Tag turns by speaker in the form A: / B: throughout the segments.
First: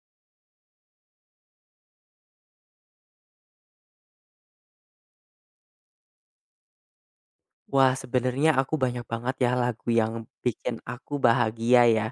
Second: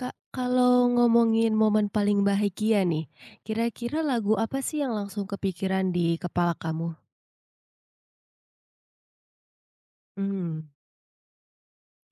A: Kak, kalau ngomongin momen paling bahagia nih, kira-kira lagu apa sih yang langsung kepikiran di kepala kamu?
B: Wah, sebenarnya aku banyak banget ya lagu yang
A: Mmm,
B: bikin aku bahagia ya,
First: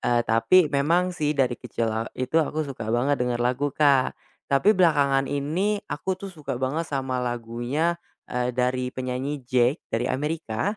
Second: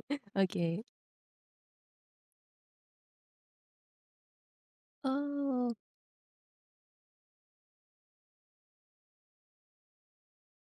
A: oke.
B: tapi memang sih dari kecil itu aku suka banget denger lagu, Kak. Tapi belakangan
A: Oh.
B: ini aku tuh suka banget sama lagunya, dari penyanyi Jake dari Amerika,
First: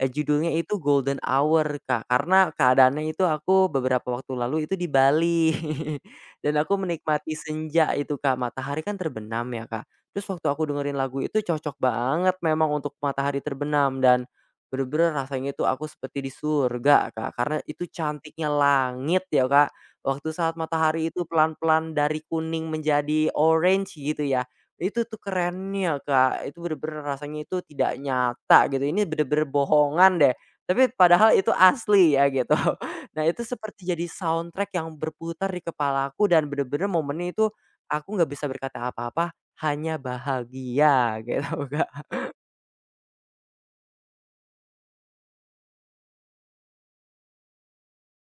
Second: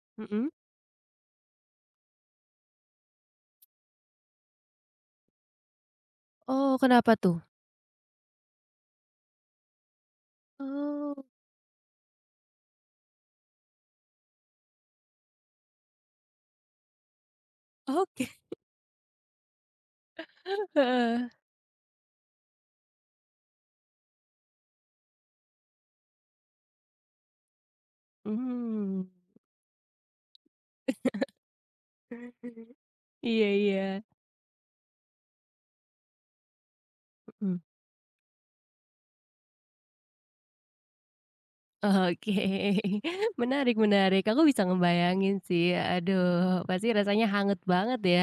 A: Mhm.
B: judulnya itu Golden Hour, Kak. Karena keadaannya itu aku beberapa waktu lalu itu di Bali dan
A: Oh,
B: aku
A: kenapa
B: menikmati
A: tuh?
B: senja itu, Kak, matahari kan terbenam ya, Kak. Terus waktu aku dengerin lagu
A: Oh,
B: itu cocok banget memang untuk matahari terbenam dan bener-bener rasanya itu aku seperti di surga, Kak, karena itu
A: oke.
B: cantiknya langit ya, Kak. Waktu saat matahari itu
A: Heeh.
B: pelan-pelan dari kuning menjadi orange gitu ya. Itu tuh kerennya, Kak, itu bener-bener rasanya itu tidak nyata gitu,
A: Mmm.
B: ini bener-bener bohongan deh, tapi padahal itu asli ya gitu. Nah itu
A: Iya,
B: seperti
A: iya,
B: jadi soundtrack yang berputar di kepala aku dan bener-bener momennya itu
A: mhm,
B: aku nggak bisa berkata apa-apa hanya bahagia gitu, Kak.
A: oke. Menarik, menarik, aku bisa ngebayangin sih, aduh, pasti rasanya hangat banget ya.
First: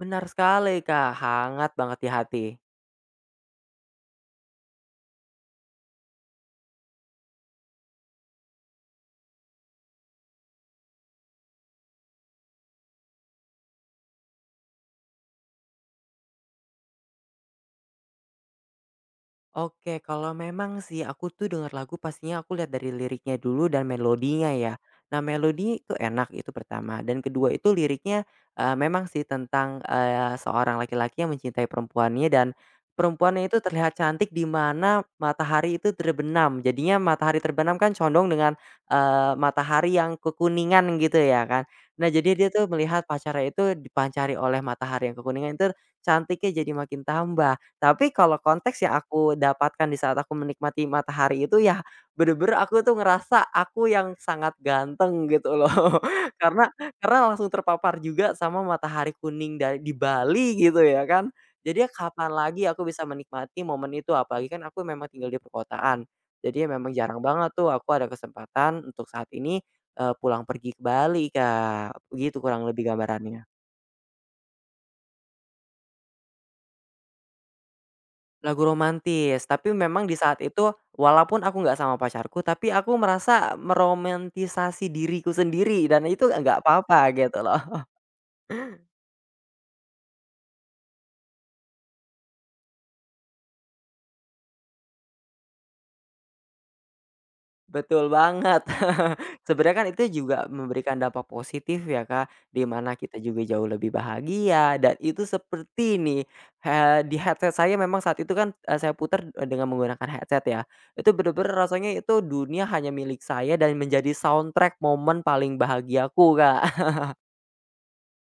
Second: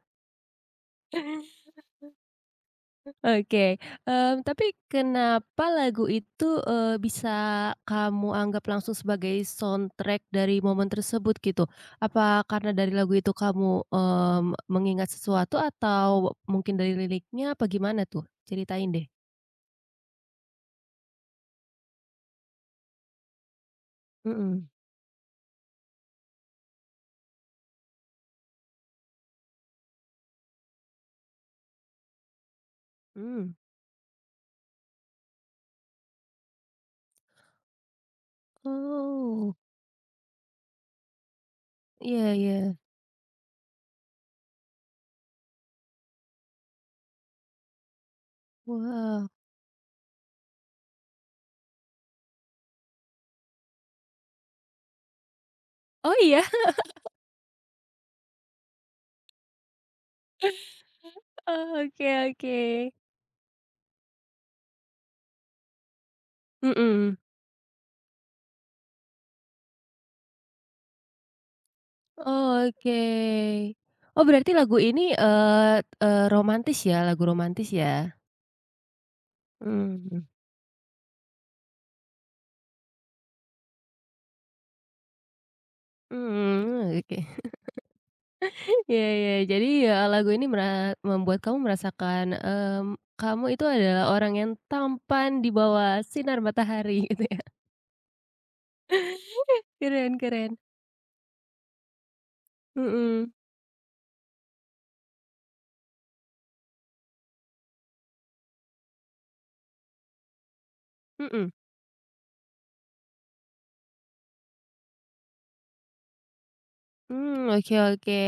B: Benar sekali, Kak, hangat banget di hati.
A: Oke, tapi kenapa lagu itu bisa kamu anggap langsung sebagai soundtrack dari momen tersebut gitu? Apa karena dari lagu itu kamu mengingat sesuatu atau mungkin dari liriknya apa gimana tuh? Ceritain deh.
B: Oke, kalau memang sih aku tuh denger lagu pastinya aku lihat dari liriknya dulu dan melodinya
A: Mhm,
B: ya. Nah, melodi itu enak itu pertama dan kedua itu liriknya memang sih tentang, seorang laki-laki yang mencintai perempuannya dan
A: mmm.
B: perempuannya itu terlihat cantik di mana matahari itu terbenam. Jadinya matahari terbenam kan condong dengan,
A: Oh,
B: matahari yang kekuningan gitu ya kan. Nah,
A: iya,
B: jadi dia
A: iya.
B: tuh melihat pacarnya itu dipancari oleh matahari yang kekuningan itu cantiknya jadi makin tambah. Tapi kalau konteks yang
A: Wah.
B: aku dapatkan di saat aku menikmati matahari itu ya bener-bener aku tuh ngerasa aku yang sangat ganteng gitu loh.
A: Oh, iya?
B: Karena karena langsung terpapar juga sama matahari kuning dari di Bali gitu ya kan.
A: Oh,
B: Jadi ya
A: oke,
B: kapan lagi aku
A: oke.
B: bisa menikmati momen itu apalagi kan aku memang tinggal di perkotaan. Jadi ya memang
A: Mhm.
B: jarang banget tuh aku ada kesempatan untuk saat ini, pulang pergi ke Bali, Kak. Begitu kurang lebih
A: Oke.
B: gambarannya.
A: Oh, berarti lagu ini, eee eee, romantis ya, lagu romantis ya?
B: Lagu romantis, tapi memang di
A: Mmm,
B: saat itu walaupun aku nggak sama pacarku, tapi aku merasa meromantisasi diriku sendiri dan itu nggak
A: mmm,
B: apa-apa
A: oke.
B: gitu loh.
A: Ya, ya. Jadi ya lagu ini membuat kamu merasakan kamu itu adalah orang yang tampan di bawah sinar matahari gitu ya.
B: Betul banget. Sebenarnya kan
A: Keren,
B: itu juga
A: keren.
B: memberikan dampak positif ya Kak, di mana kita
A: Mhm,
B: juga jauh lebih bahagia dan itu seperti nih, di headset saya memang saat itu kan, saya putar dengan menggunakan headset ya, itu
A: mhm.
B: bener-bener rasanya itu dunia hanya milik saya dan menjadi soundtrack momen paling bahagiaku Kak.
A: Mmm, oke, oke.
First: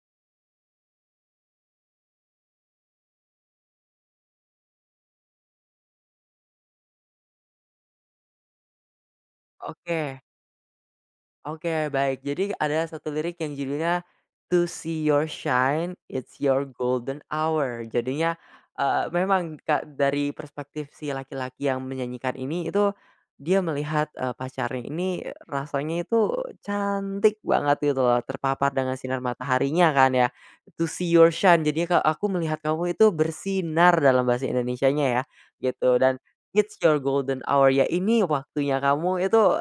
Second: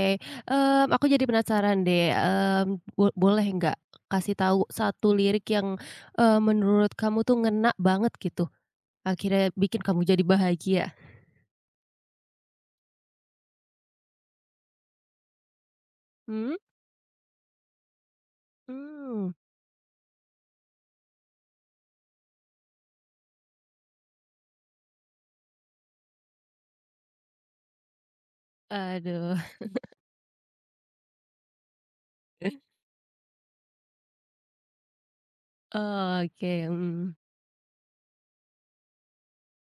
A: Mmm, aku jadi penasaran deh boleh nggak kasih tahu satu lirik yang menurut kamu tuh ngena banget gitu, akhirnya bikin kamu
B: Oke.
A: jadi bahagia?
B: Oke, baik. Jadi ada satu lirik yang judulnya "To See Your Shine, It's
A: Mmm?
B: Your Golden Hour." Jadinya,
A: Mmm,
B: memang dari perspektif si laki-laki yang menyanyikan ini itu dia melihat, pacarnya ini rasanya itu cantik banget gitu loh, terpapar dengan sinar
A: aduh.
B: mataharinya kan ya. "To see your shine," jadinya aku melihat kamu itu bersinar dalam bahasa Indonesianya ya, gitu. Dan,
A: Oke,
B: "It's your
A: mhm.
B: golden hour," ya ini waktunya kamu itu,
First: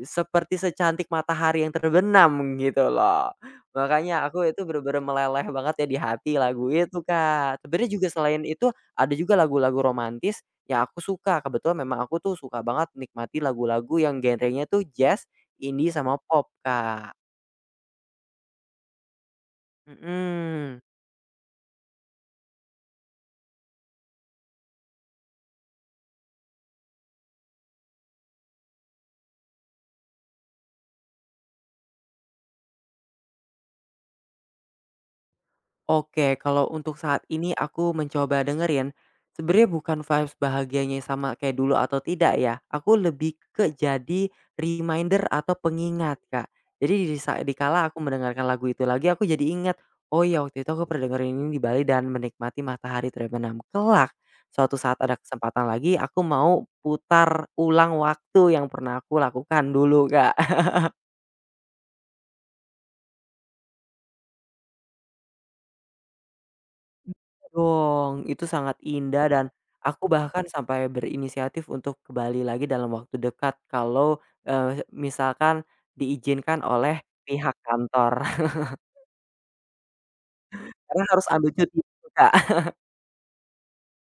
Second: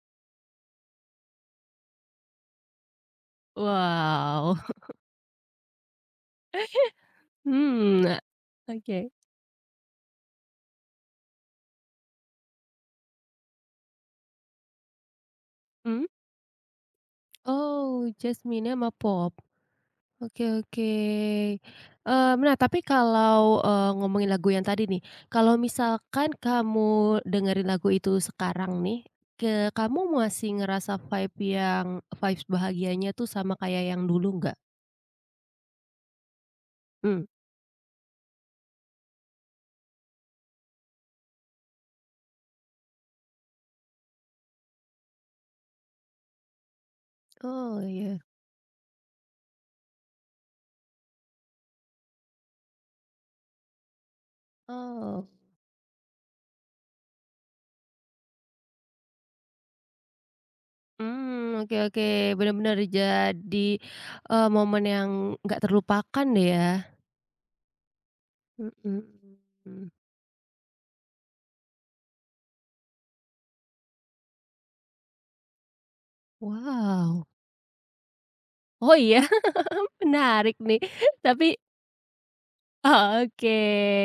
B: seperti secantik matahari yang terbenam gitu loh. Makanya aku
A: Wow.
B: itu bener-bener meleleh banget ya di hati lagu itu, Kak. Sebenarnya
A: Hmm,
B: juga selain itu
A: oke,
B: ada juga lagu-lagu romantis yang aku suka, kebetulan memang aku tuh suka banget nikmati lagu-lagu yang genrenya tuh jazz, indie,
A: hmm,
B: sama pop, Kak.
A: oh, Jasmine sama pop. Oke,
B: Mhm.
A: oke. Nah tapi kalau ngomongin lagu yang tadi nih, kalau misalkan kamu dengerin lagu itu sekarang nih, ke kamu masih ngerasa vibes bahagianya tuh sama kayak yang dulu nggak?
B: Oke, kalau untuk saat
A: Hmm,
B: ini aku mencoba dengerin, sebenarnya bukan vibes bahagianya sama kayak dulu atau tidak ya. Aku lebih ke jadi reminder atau pengingat, Kak. Jadi
A: oh,
B: dikala aku
A: iya.
B: mendengarkan lagu itu lagi, aku jadi ingat, oh ya waktu itu aku pernah dengerin ini di Bali dan menikmati matahari terbenam. Kelak, suatu saat ada
A: Oh,
B: kesempatan lagi, aku mau putar ulang waktu yang pernah aku lakukan dulu, Kak.
A: hmm, oke, oke, benar-benar jadi momen yang nggak terlupakan deh ya?
B: Dong, itu sangat indah
A: Mhm,
B: dan
A: mhm.
B: aku bahkan sampai berinisiatif untuk ke Bali lagi dalam waktu dekat kalau, misalkan diizinkan oleh
A: Wow.
B: pihak kantor
A: Oh, iya? Menarik nih.
B: karena harus ambil
A: Tapi
B: cuti juga.
A: oke.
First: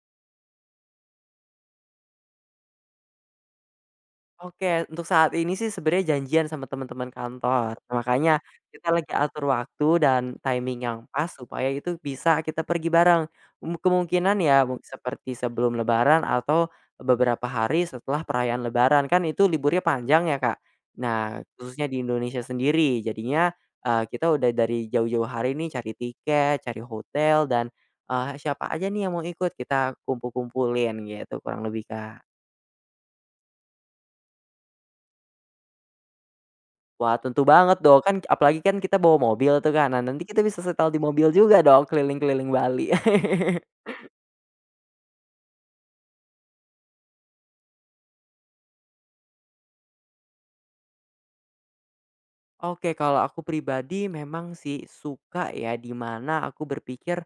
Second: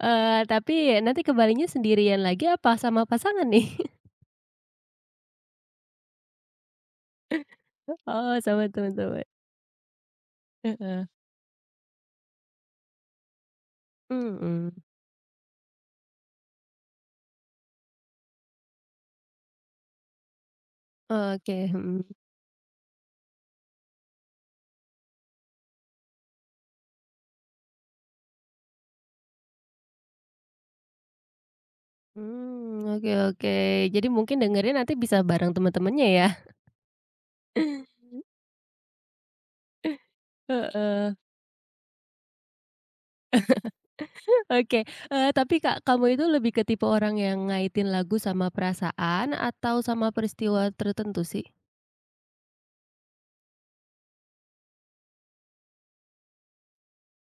A: Tapi nanti ke Balinya sendirian lagi apa sama pasangan nih?
B: Oke, untuk saat ini sih sebenarnya janjian sama teman-teman kantor. Nah, Makanya
A: Oh, sama
B: kita lagi
A: teman-teman.
B: atur waktu dan timing yang
A: Heeh.
B: pas supaya itu bisa kita pergi bareng. Kemungkinan ya
A: Mhm.
B: seperti sebelum Lebaran atau beberapa hari setelah perayaan Lebaran kan itu liburnya panjang ya Kak. Nah,
A: Oke,
B: khususnya di
A: mhm.
B: Indonesia sendiri, jadinya kita udah dari jauh-jauh hari nih cari tiket, cari hotel dan siapa aja nih yang mau ikut kita kumpul-kumpulin gitu kurang lebih Kak.
A: Mmm, oke, oke. Jadi mungkin dengerin nanti bisa bareng teman-temannya ya?
B: Wah, tentu banget dong, kan apalagi kan kita bawa mobil tuh kan. Nah, nanti kita bisa setel di
A: Heeh.
B: mobil juga dong keliling-keliling Bali.
A: Oke, tapi Kak, kamu itu lebih ke tipe orang yang ngaitin lagu sama perasaan atau sama peristiwa tertentu sih?
B: Oke, kalau aku pribadi memang sih suka ya, di mana aku berpikir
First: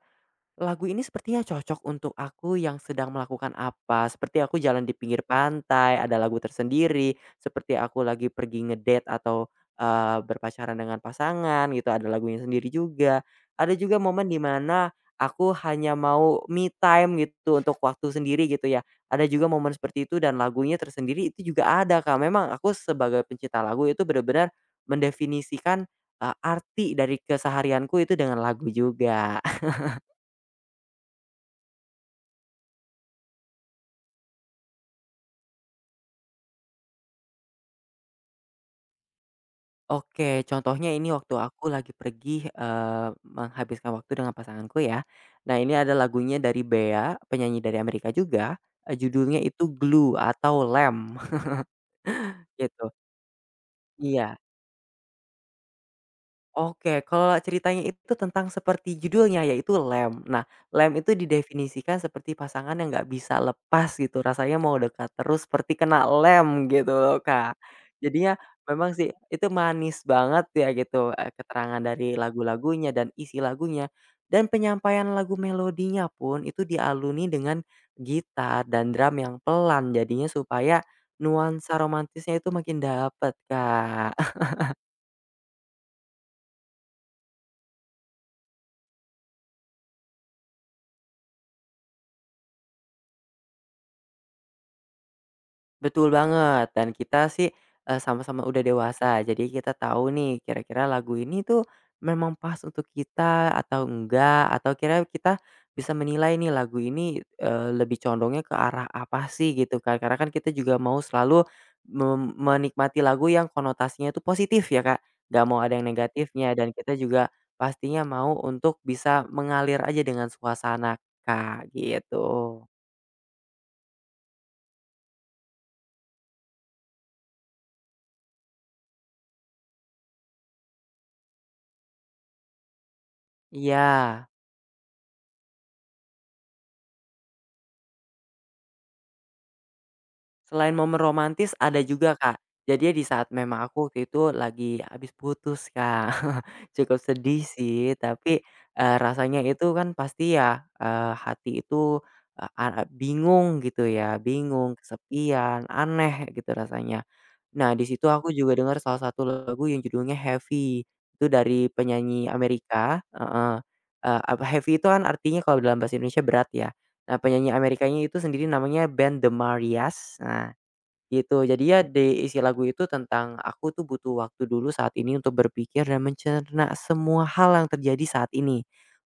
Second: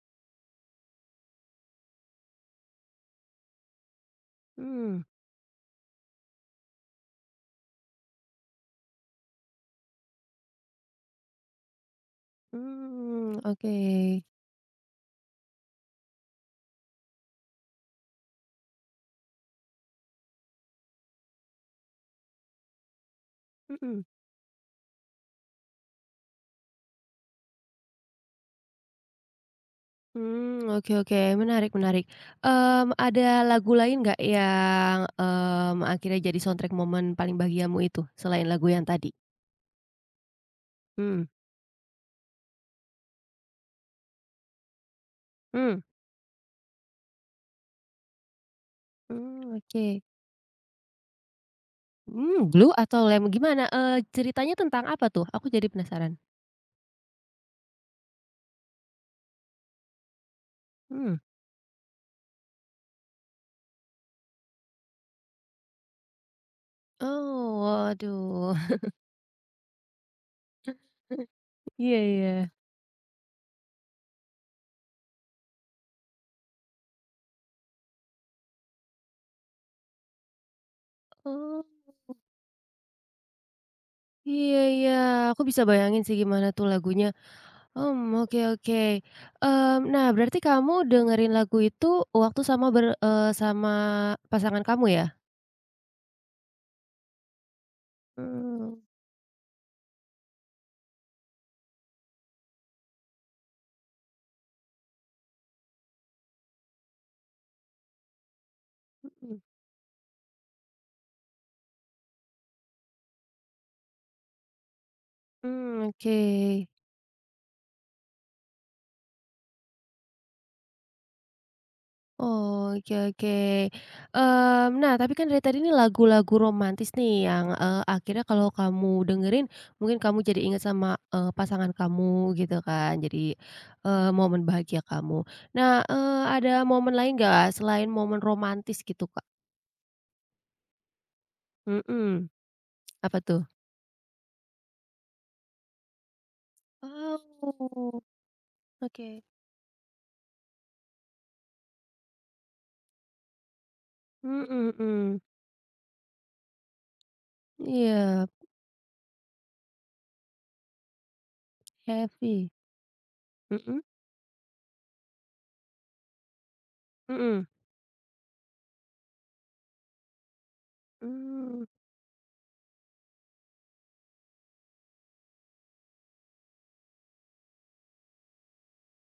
B: lagu ini sepertinya cocok untuk aku yang sedang melakukan apa, seperti aku jalan di
A: Mmm.
B: pinggir pantai, ada lagu tersendiri, seperti aku lagi pergi ngedate atau, berpacaran dengan pasangan gitu, ada lagunya sendiri juga.
A: Hmm,
B: Ada
A: oke.
B: juga momen dimana aku hanya mau me time gitu, untuk waktu sendiri gitu ya. Ada juga momen seperti itu dan lagunya tersendiri itu juga ada, Kak. Memang aku sebagai pencinta lagu itu
A: Mhm.
B: benar-benar mendefinisikan, arti dari keseharianku itu dengan lagu juga.
A: Mmm, oke, oke, menarik, menarik. Ada lagu lain nggak yang akhirnya jadi soundtrack momen paling bahagiamu itu, selain lagu yang tadi?
B: Oke, contohnya ini
A: Hmm,
B: waktu aku lagi pergi, menghabiskan waktu dengan pasanganku ya. Nah, ini
A: mmm,
B: ada lagunya dari Bea, penyanyi dari Amerika juga, judulnya
A: mmm,
B: itu
A: oke.
B: Glue atau Lem
A: Hmm, Blue
B: gitu.
A: atau Lem gimana
B: Iya.
A: ceritanya tentang apa tuh? Aku jadi penasaran.
B: Oke, kalau ceritanya itu tentang seperti judulnya, yaitu lem. Nah, lem itu
A: Hmm,
B: didefinisikan seperti pasangan yang nggak bisa lepas gitu, rasanya mau dekat terus seperti kena lem gitu loh, Kak.
A: oh,
B: Jadinya
A: waduh.
B: memang sih itu manis banget ya gitu, keterangan
A: Iya,
B: dari
A: iya.
B: lagu-lagunya dan isi lagunya, dan penyampaian lagu melodinya pun itu dialuni dengan gitar dan drum yang pelan, jadinya supaya
A: Oh,
B: nuansa romantisnya itu makin dapet, Kak.
A: iya, iya, aku bisa bayangin sih gimana tuh lagunya. Mmm, oke, oke. Mmm, nah berarti kamu dengerin lagu itu waktu sama sama pasangan kamu ya?
B: Betul banget dan kita sih, sama-sama udah
A: Mhm,
B: dewasa jadi kita tahu nih kira-kira lagu ini tuh memang pas untuk kita atau enggak atau kira kita bisa menilai nih lagu ini, lebih condongnya ke arah apa
A: mhm.
B: sih gitu kan karena kan kita juga mau selalu menikmati lagu yang konotasinya itu positif ya Kak, nggak mau ada
A: Mmm,
B: yang
A: oke.
B: negatifnya dan kita juga pastinya mau untuk bisa mengalir aja dengan suasana Kak, gitu.
A: Oh, oke, oke. Mmm, nah tapi kan dari tadi nih lagu-lagu romantis nih yang akhirnya kalau kamu dengerin mungkin kamu jadi ingat sama pasangan kamu gitu kan, jadi
B: Iya.
A: momen bahagia kamu. Nah, ada momen lain nggak selain momen romantis gitu, Kak?
B: Selain momen romantis ada juga,
A: Mhm,
B: Kak. Jadinya di
A: apa
B: saat
A: tuh?
B: memang aku waktu itu lagi habis putus, Kak. Cukup sedih
A: Oh,
B: sih, tapi,
A: oke.
B: rasanya itu kan pasti ya, hati itu, eee, a bingung gitu ya,
A: Mhm,
B: bingung,
A: mhm.
B: kesepian, aneh gitu rasanya. Nah, di situ
A: Iya,
B: aku juga dengar salah satu lagu yang judulnya Heavy, itu dari penyanyi
A: heavy.
B: Amerika heeh,
A: Mhm,
B: apa heavy itu kan artinya kalau dalam bahasa Indonesia berat ya. Nah,
A: mhm.
B: penyanyi Amerikanya itu sendiri namanya Ben The Marias. Nah gitu,
A: Mmm,
B: jadi ya di isi lagu itu tentang aku tuh butuh waktu dulu saat ini untuk berpikir dan mencerna semua hal yang terjadi saat ini.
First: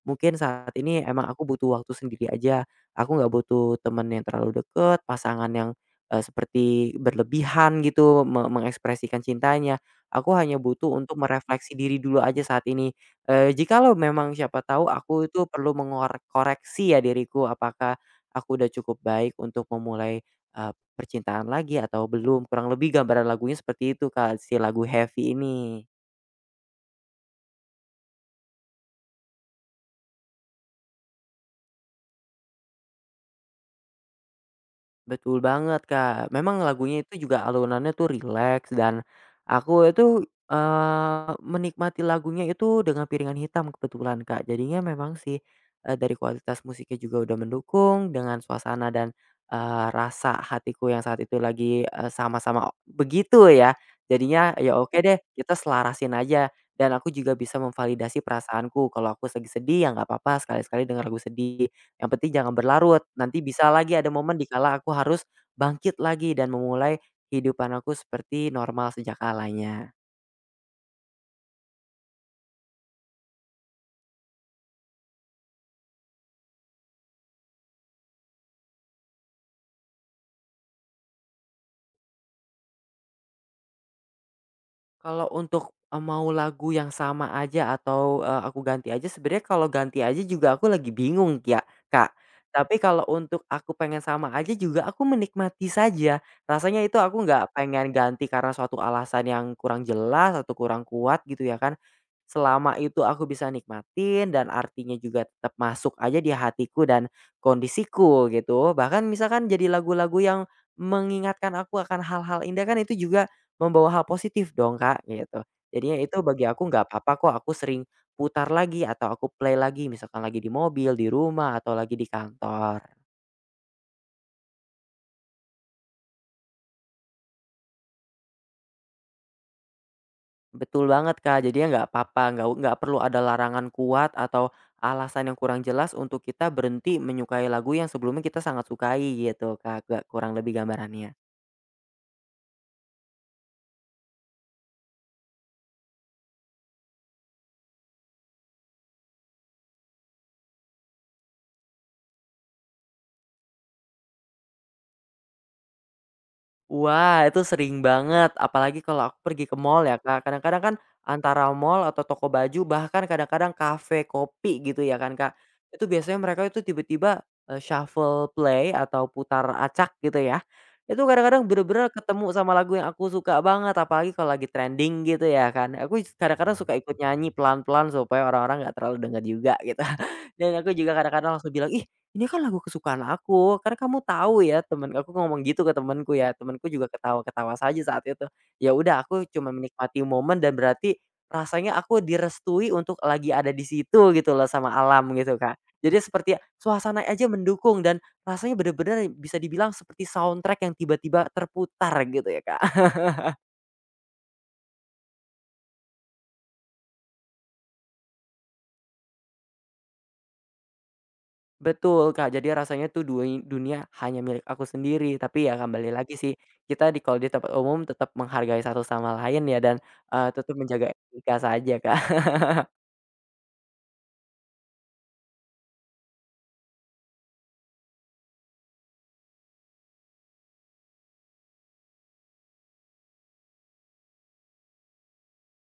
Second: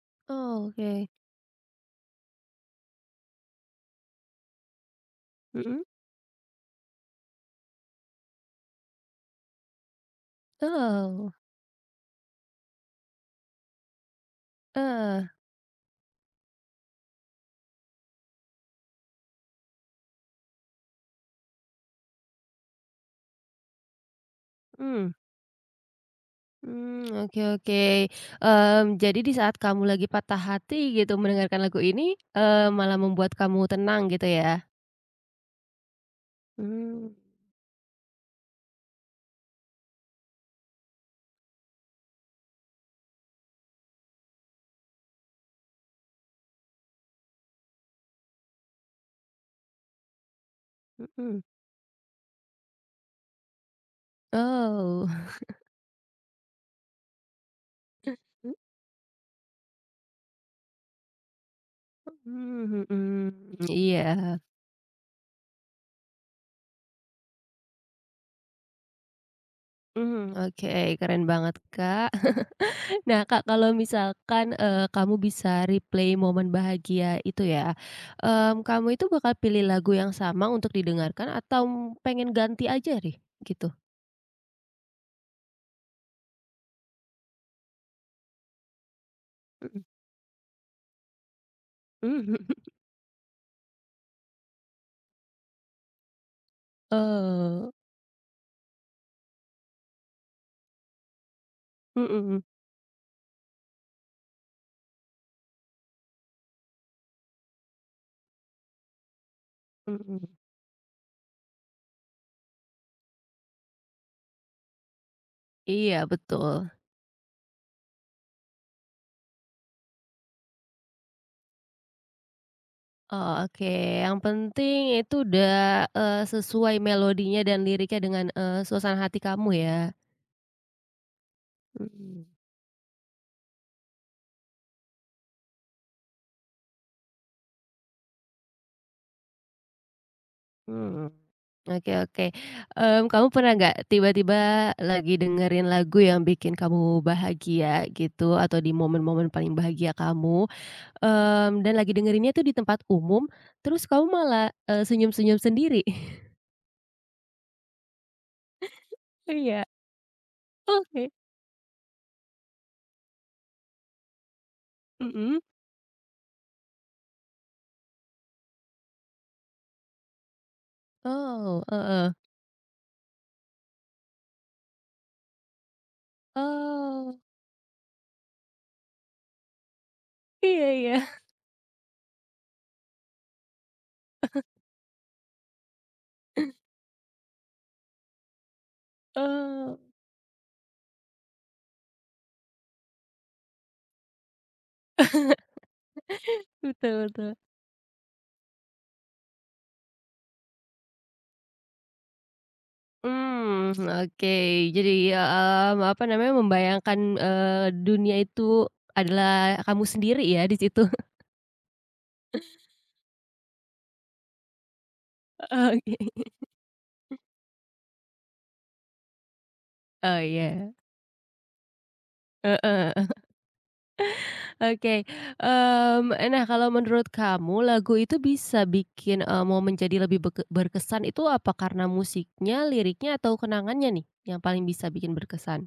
B: Mungkin
A: oh,
B: saat ini
A: oke.
B: emang aku butuh waktu sendiri aja, aku nggak butuh temen yang terlalu deket, pasangan yang,
A: Mhm.
B: seperti berlebihan gitu mengekspresikan cintanya. Aku hanya butuh untuk
A: Oh,
B: merefleksi diri dulu aja saat ini. Jikalau memang siapa tahu
A: eh,
B: aku itu perlu mengoreksi ya diriku, apakah aku udah cukup baik untuk memulai, percintaan lagi atau belum, kurang lebih gambaran lagunya seperti itu, Kak, si lagu
A: mmm,
B: Heavy ini.
A: mmm, oke, oke. Mmm, jadi di saat kamu lagi patah hati gitu mendengarkan lagu ini malah membuat kamu tenang gitu ya?
B: Betul banget, Kak. Memang lagunya
A: Mmm,
B: itu juga alunannya tuh rileks dan aku itu, menikmati lagunya itu dengan piringan hitam kebetulan, Kak. Jadinya memang sih, dari kualitas musiknya juga udah mendukung dengan suasana dan, rasa hatiku yang saat
A: mhm.
B: itu lagi, sama-sama begitu ya. Jadinya, ya oke
A: Oh,
B: deh kita selarasin aja dan aku juga bisa memvalidasi perasaanku kalau aku lagi sedih, ya nggak apa-apa sekali-sekali denger lagu sedih. Yang penting jangan
A: mhm,
B: berlarut,
A: mhm.
B: nanti bisa lagi
A: Iya,
B: ada momen di kala aku harus bangkit lagi dan memulai kehidupan aku seperti normal sejak kalanya.
A: mmm, oke, keren banget, Kak. Nah, Kak, kalau misalkan kamu bisa replay momen bahagia itu ya kamu itu bakal pilih lagu yang sama untuk didengarkan atau pengen ganti aja nih, gitu?
B: Kalau untuk, mau lagu yang sama aja atau, aku ganti aja sebenarnya kalau
A: Mhm,
B: ganti aja juga aku lagi bingung ya, Kak.
A: mmm, mhm.
B: Tapi kalau untuk aku pengen sama aja juga aku menikmati saja. Rasanya itu aku nggak
A: Oh,
B: pengen ganti karena suatu alasan yang kurang jelas atau kurang kuat gitu ya kan.
A: mhm, mhm.
B: Selama itu aku bisa nikmatin dan artinya juga tetap masuk aja di hatiku dan kondisiku gitu. Bahkan misalkan jadi lagu-lagu yang mengingatkan aku akan hal-hal indah kan itu juga membawa hal positif dong, Kak, gitu. Jadinya
A: Iya,
B: itu bagi
A: betul.
B: aku nggak apa-apa kok aku sering putar lagi atau aku play lagi misalkan lagi di mobil, di rumah, atau lagi di kantor.
A: Oh, oke, yang penting itu udah sesuai melodinya dan liriknya dengan suasana hati kamu ya.
B: Betul banget, Kak, jadinya nggak apa-apa,
A: Mhm.
B: nggak perlu ada larangan kuat atau alasan yang kurang jelas untuk kita berhenti menyukai lagu yang sebelumnya kita sangat sukai gitu, Kak, gak kurang lebih
A: Hmm,
B: gambarannya.
A: oke, oke. Mmm, kamu pernah nggak tiba-tiba lagi dengerin lagu yang bikin kamu bahagia gitu atau di momen-momen paling bahagia kamu dan lagi dengerinnya tuh di tempat umum, terus kamu malah senyum-senyum sendiri?
B: Wah, itu sering banget, apalagi kalau aku pergi ke
A: Iya,
B: mall ya, Kak. Kadang-kadang kan
A: oke.
B: antara mall atau toko baju, bahkan kadang-kadang kafe, kopi gitu ya kan, Kak.
A: Mhm.
B: Itu biasanya mereka itu tiba-tiba, shuffle play atau putar acak gitu ya. Itu kadang-kadang
A: Oh,
B: bener-bener
A: heeh.
B: ketemu sama lagu yang aku suka banget, apalagi kalau lagi trending gitu ya kan. Aku kadang-kadang suka ikut
A: Oh,
B: nyanyi pelan-pelan supaya orang-orang nggak terlalu denger juga gitu. Dan
A: iya,
B: aku juga
A: iya.
B: kadang-kadang langsung bilang, "Ih, ini kan lagu kesukaan aku, karena kamu tahu ya?" Temen aku ngomong gitu ke temanku ya, temanku juga ketawa-ketawa saja saat itu. Ya udah aku cuma
A: Oh,
B: menikmati momen dan berarti rasanya aku direstui untuk lagi ada di situ gitu loh sama alam gitu, Kak. Jadi seperti suasana
A: betul,
B: aja
A: betul.
B: mendukung dan rasanya bener-bener bisa dibilang seperti soundtrack yang tiba-tiba terputar gitu ya, Kak.
A: Mmm, oke. Jadi apa namanya, membayangkan dunia itu adalah kamu sendiri ya di situ?
B: Betul, Kak, jadi rasanya tuh dua dunia hanya milik aku sendiri, tapi ya kembali lagi
A: Oke.
B: sih, kita di kalau di tempat umum tetap menghargai satu sama lain ya dan,
A: Oh,
B: tetap
A: iya.
B: menjaga etika saja, Kak.
A: Heeh. Oke nah kalau menurut kamu lagu itu bisa bikin momen jadi lebih berkesan itu apa karena musiknya, liriknya, atau kenangannya nih yang paling bisa bikin berkesan?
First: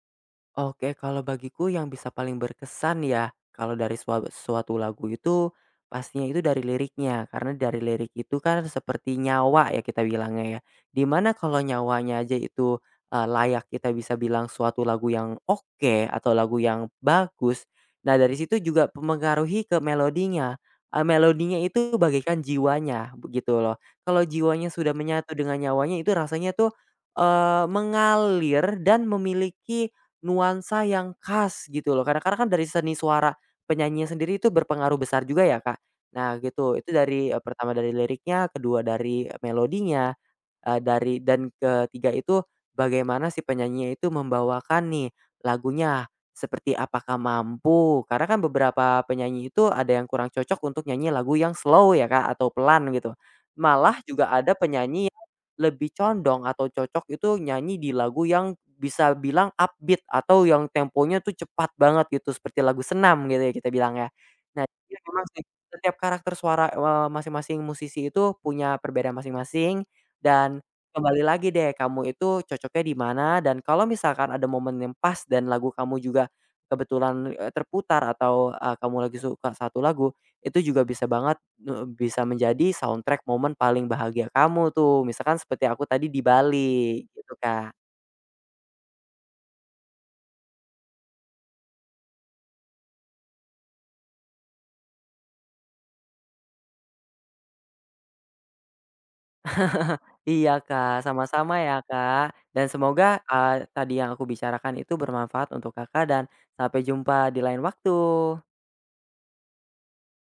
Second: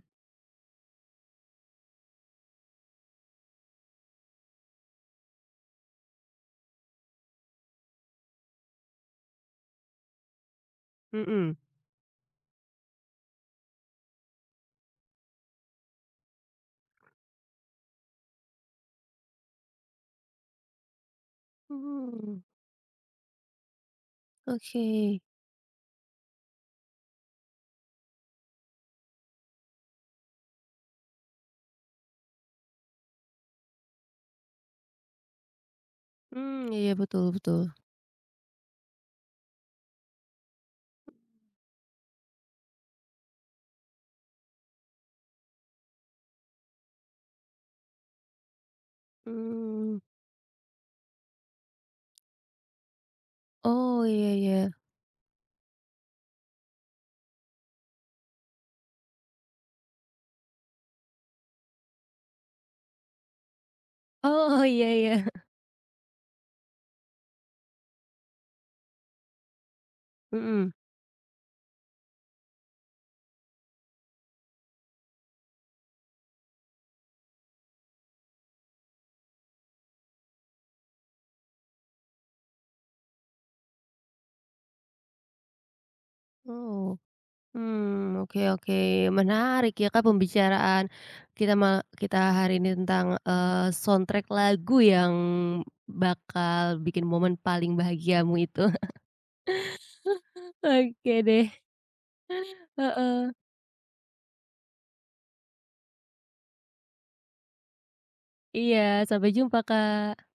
B: Oke, kalau bagiku yang bisa paling berkesan ya, kalau dari suatu lagu itu, pastinya itu dari liriknya. Karena dari lirik itu kan seperti nyawa ya kita bilangnya ya. Dimana
A: Mhm.
B: kalau nyawanya aja itu, layak kita bisa bilang suatu lagu yang oke atau lagu yang bagus. Nah dari situ juga mempengaruhi ke melodinya, melodinya itu
A: Mmm,
B: bagaikan jiwanya, begitu loh. Kalau jiwanya
A: oke.
B: sudah menyatu dengan nyawanya itu rasanya tuh, mengalir dan memiliki nuansa yang khas gitu loh. Karena kan dari seni suara penyanyinya sendiri itu berpengaruh besar juga ya, Kak. Nah
A: Mmm,
B: gitu, itu
A: iya, betul,
B: dari,
A: betul.
B: pertama dari liriknya, kedua dari melodinya, eee, dari dan ketiga itu bagaimana si penyanyinya itu membawakan nih lagunya, seperti apakah mampu. Karena kan beberapa penyanyi itu ada
A: Mmm,
B: yang kurang cocok untuk nyanyi lagu yang slow ya, Kak, atau pelan gitu. Malah
A: oh, iya,
B: juga ada
A: iya.
B: penyanyi lebih condong atau cocok itu nyanyi di lagu yang bisa bilang upbeat atau yang temponya tuh cepat banget gitu seperti lagu senam gitu ya kita bilang ya.
A: Oh,
B: Nah
A: iya,
B: jadi
A: iya.
B: memang sih setiap karakter suara, masing-masing musisi itu punya perbedaan masing-masing dan
A: Mhm.
B: kembali lagi deh kamu itu cocoknya di mana dan kalau misalkan ada momen yang pas dan lagu kamu juga kebetulan, terputar atau, kamu lagi suka satu lagu, itu juga bisa banget heeh, bisa menjadi soundtrack momen paling bahagia kamu tuh, misalkan seperti aku tadi di
A: Oh.
B: Bali gitu, Kak.
A: Hmm. Oke, oke, menarik ya Kak, pembicaraan kita kita hari ini tentang soundtrack lagu yang bakal bikin momen paling bahagiamu itu.
B: Iya, Kak,
A: Oke deh,
B: sama-sama ya, Kak, dan semoga,
A: heeh.
B: tadi yang aku bicarakan itu bermanfaat untuk Kakak dan sampai jumpa di lain waktu.
A: Iya, sampai jumpa Kak.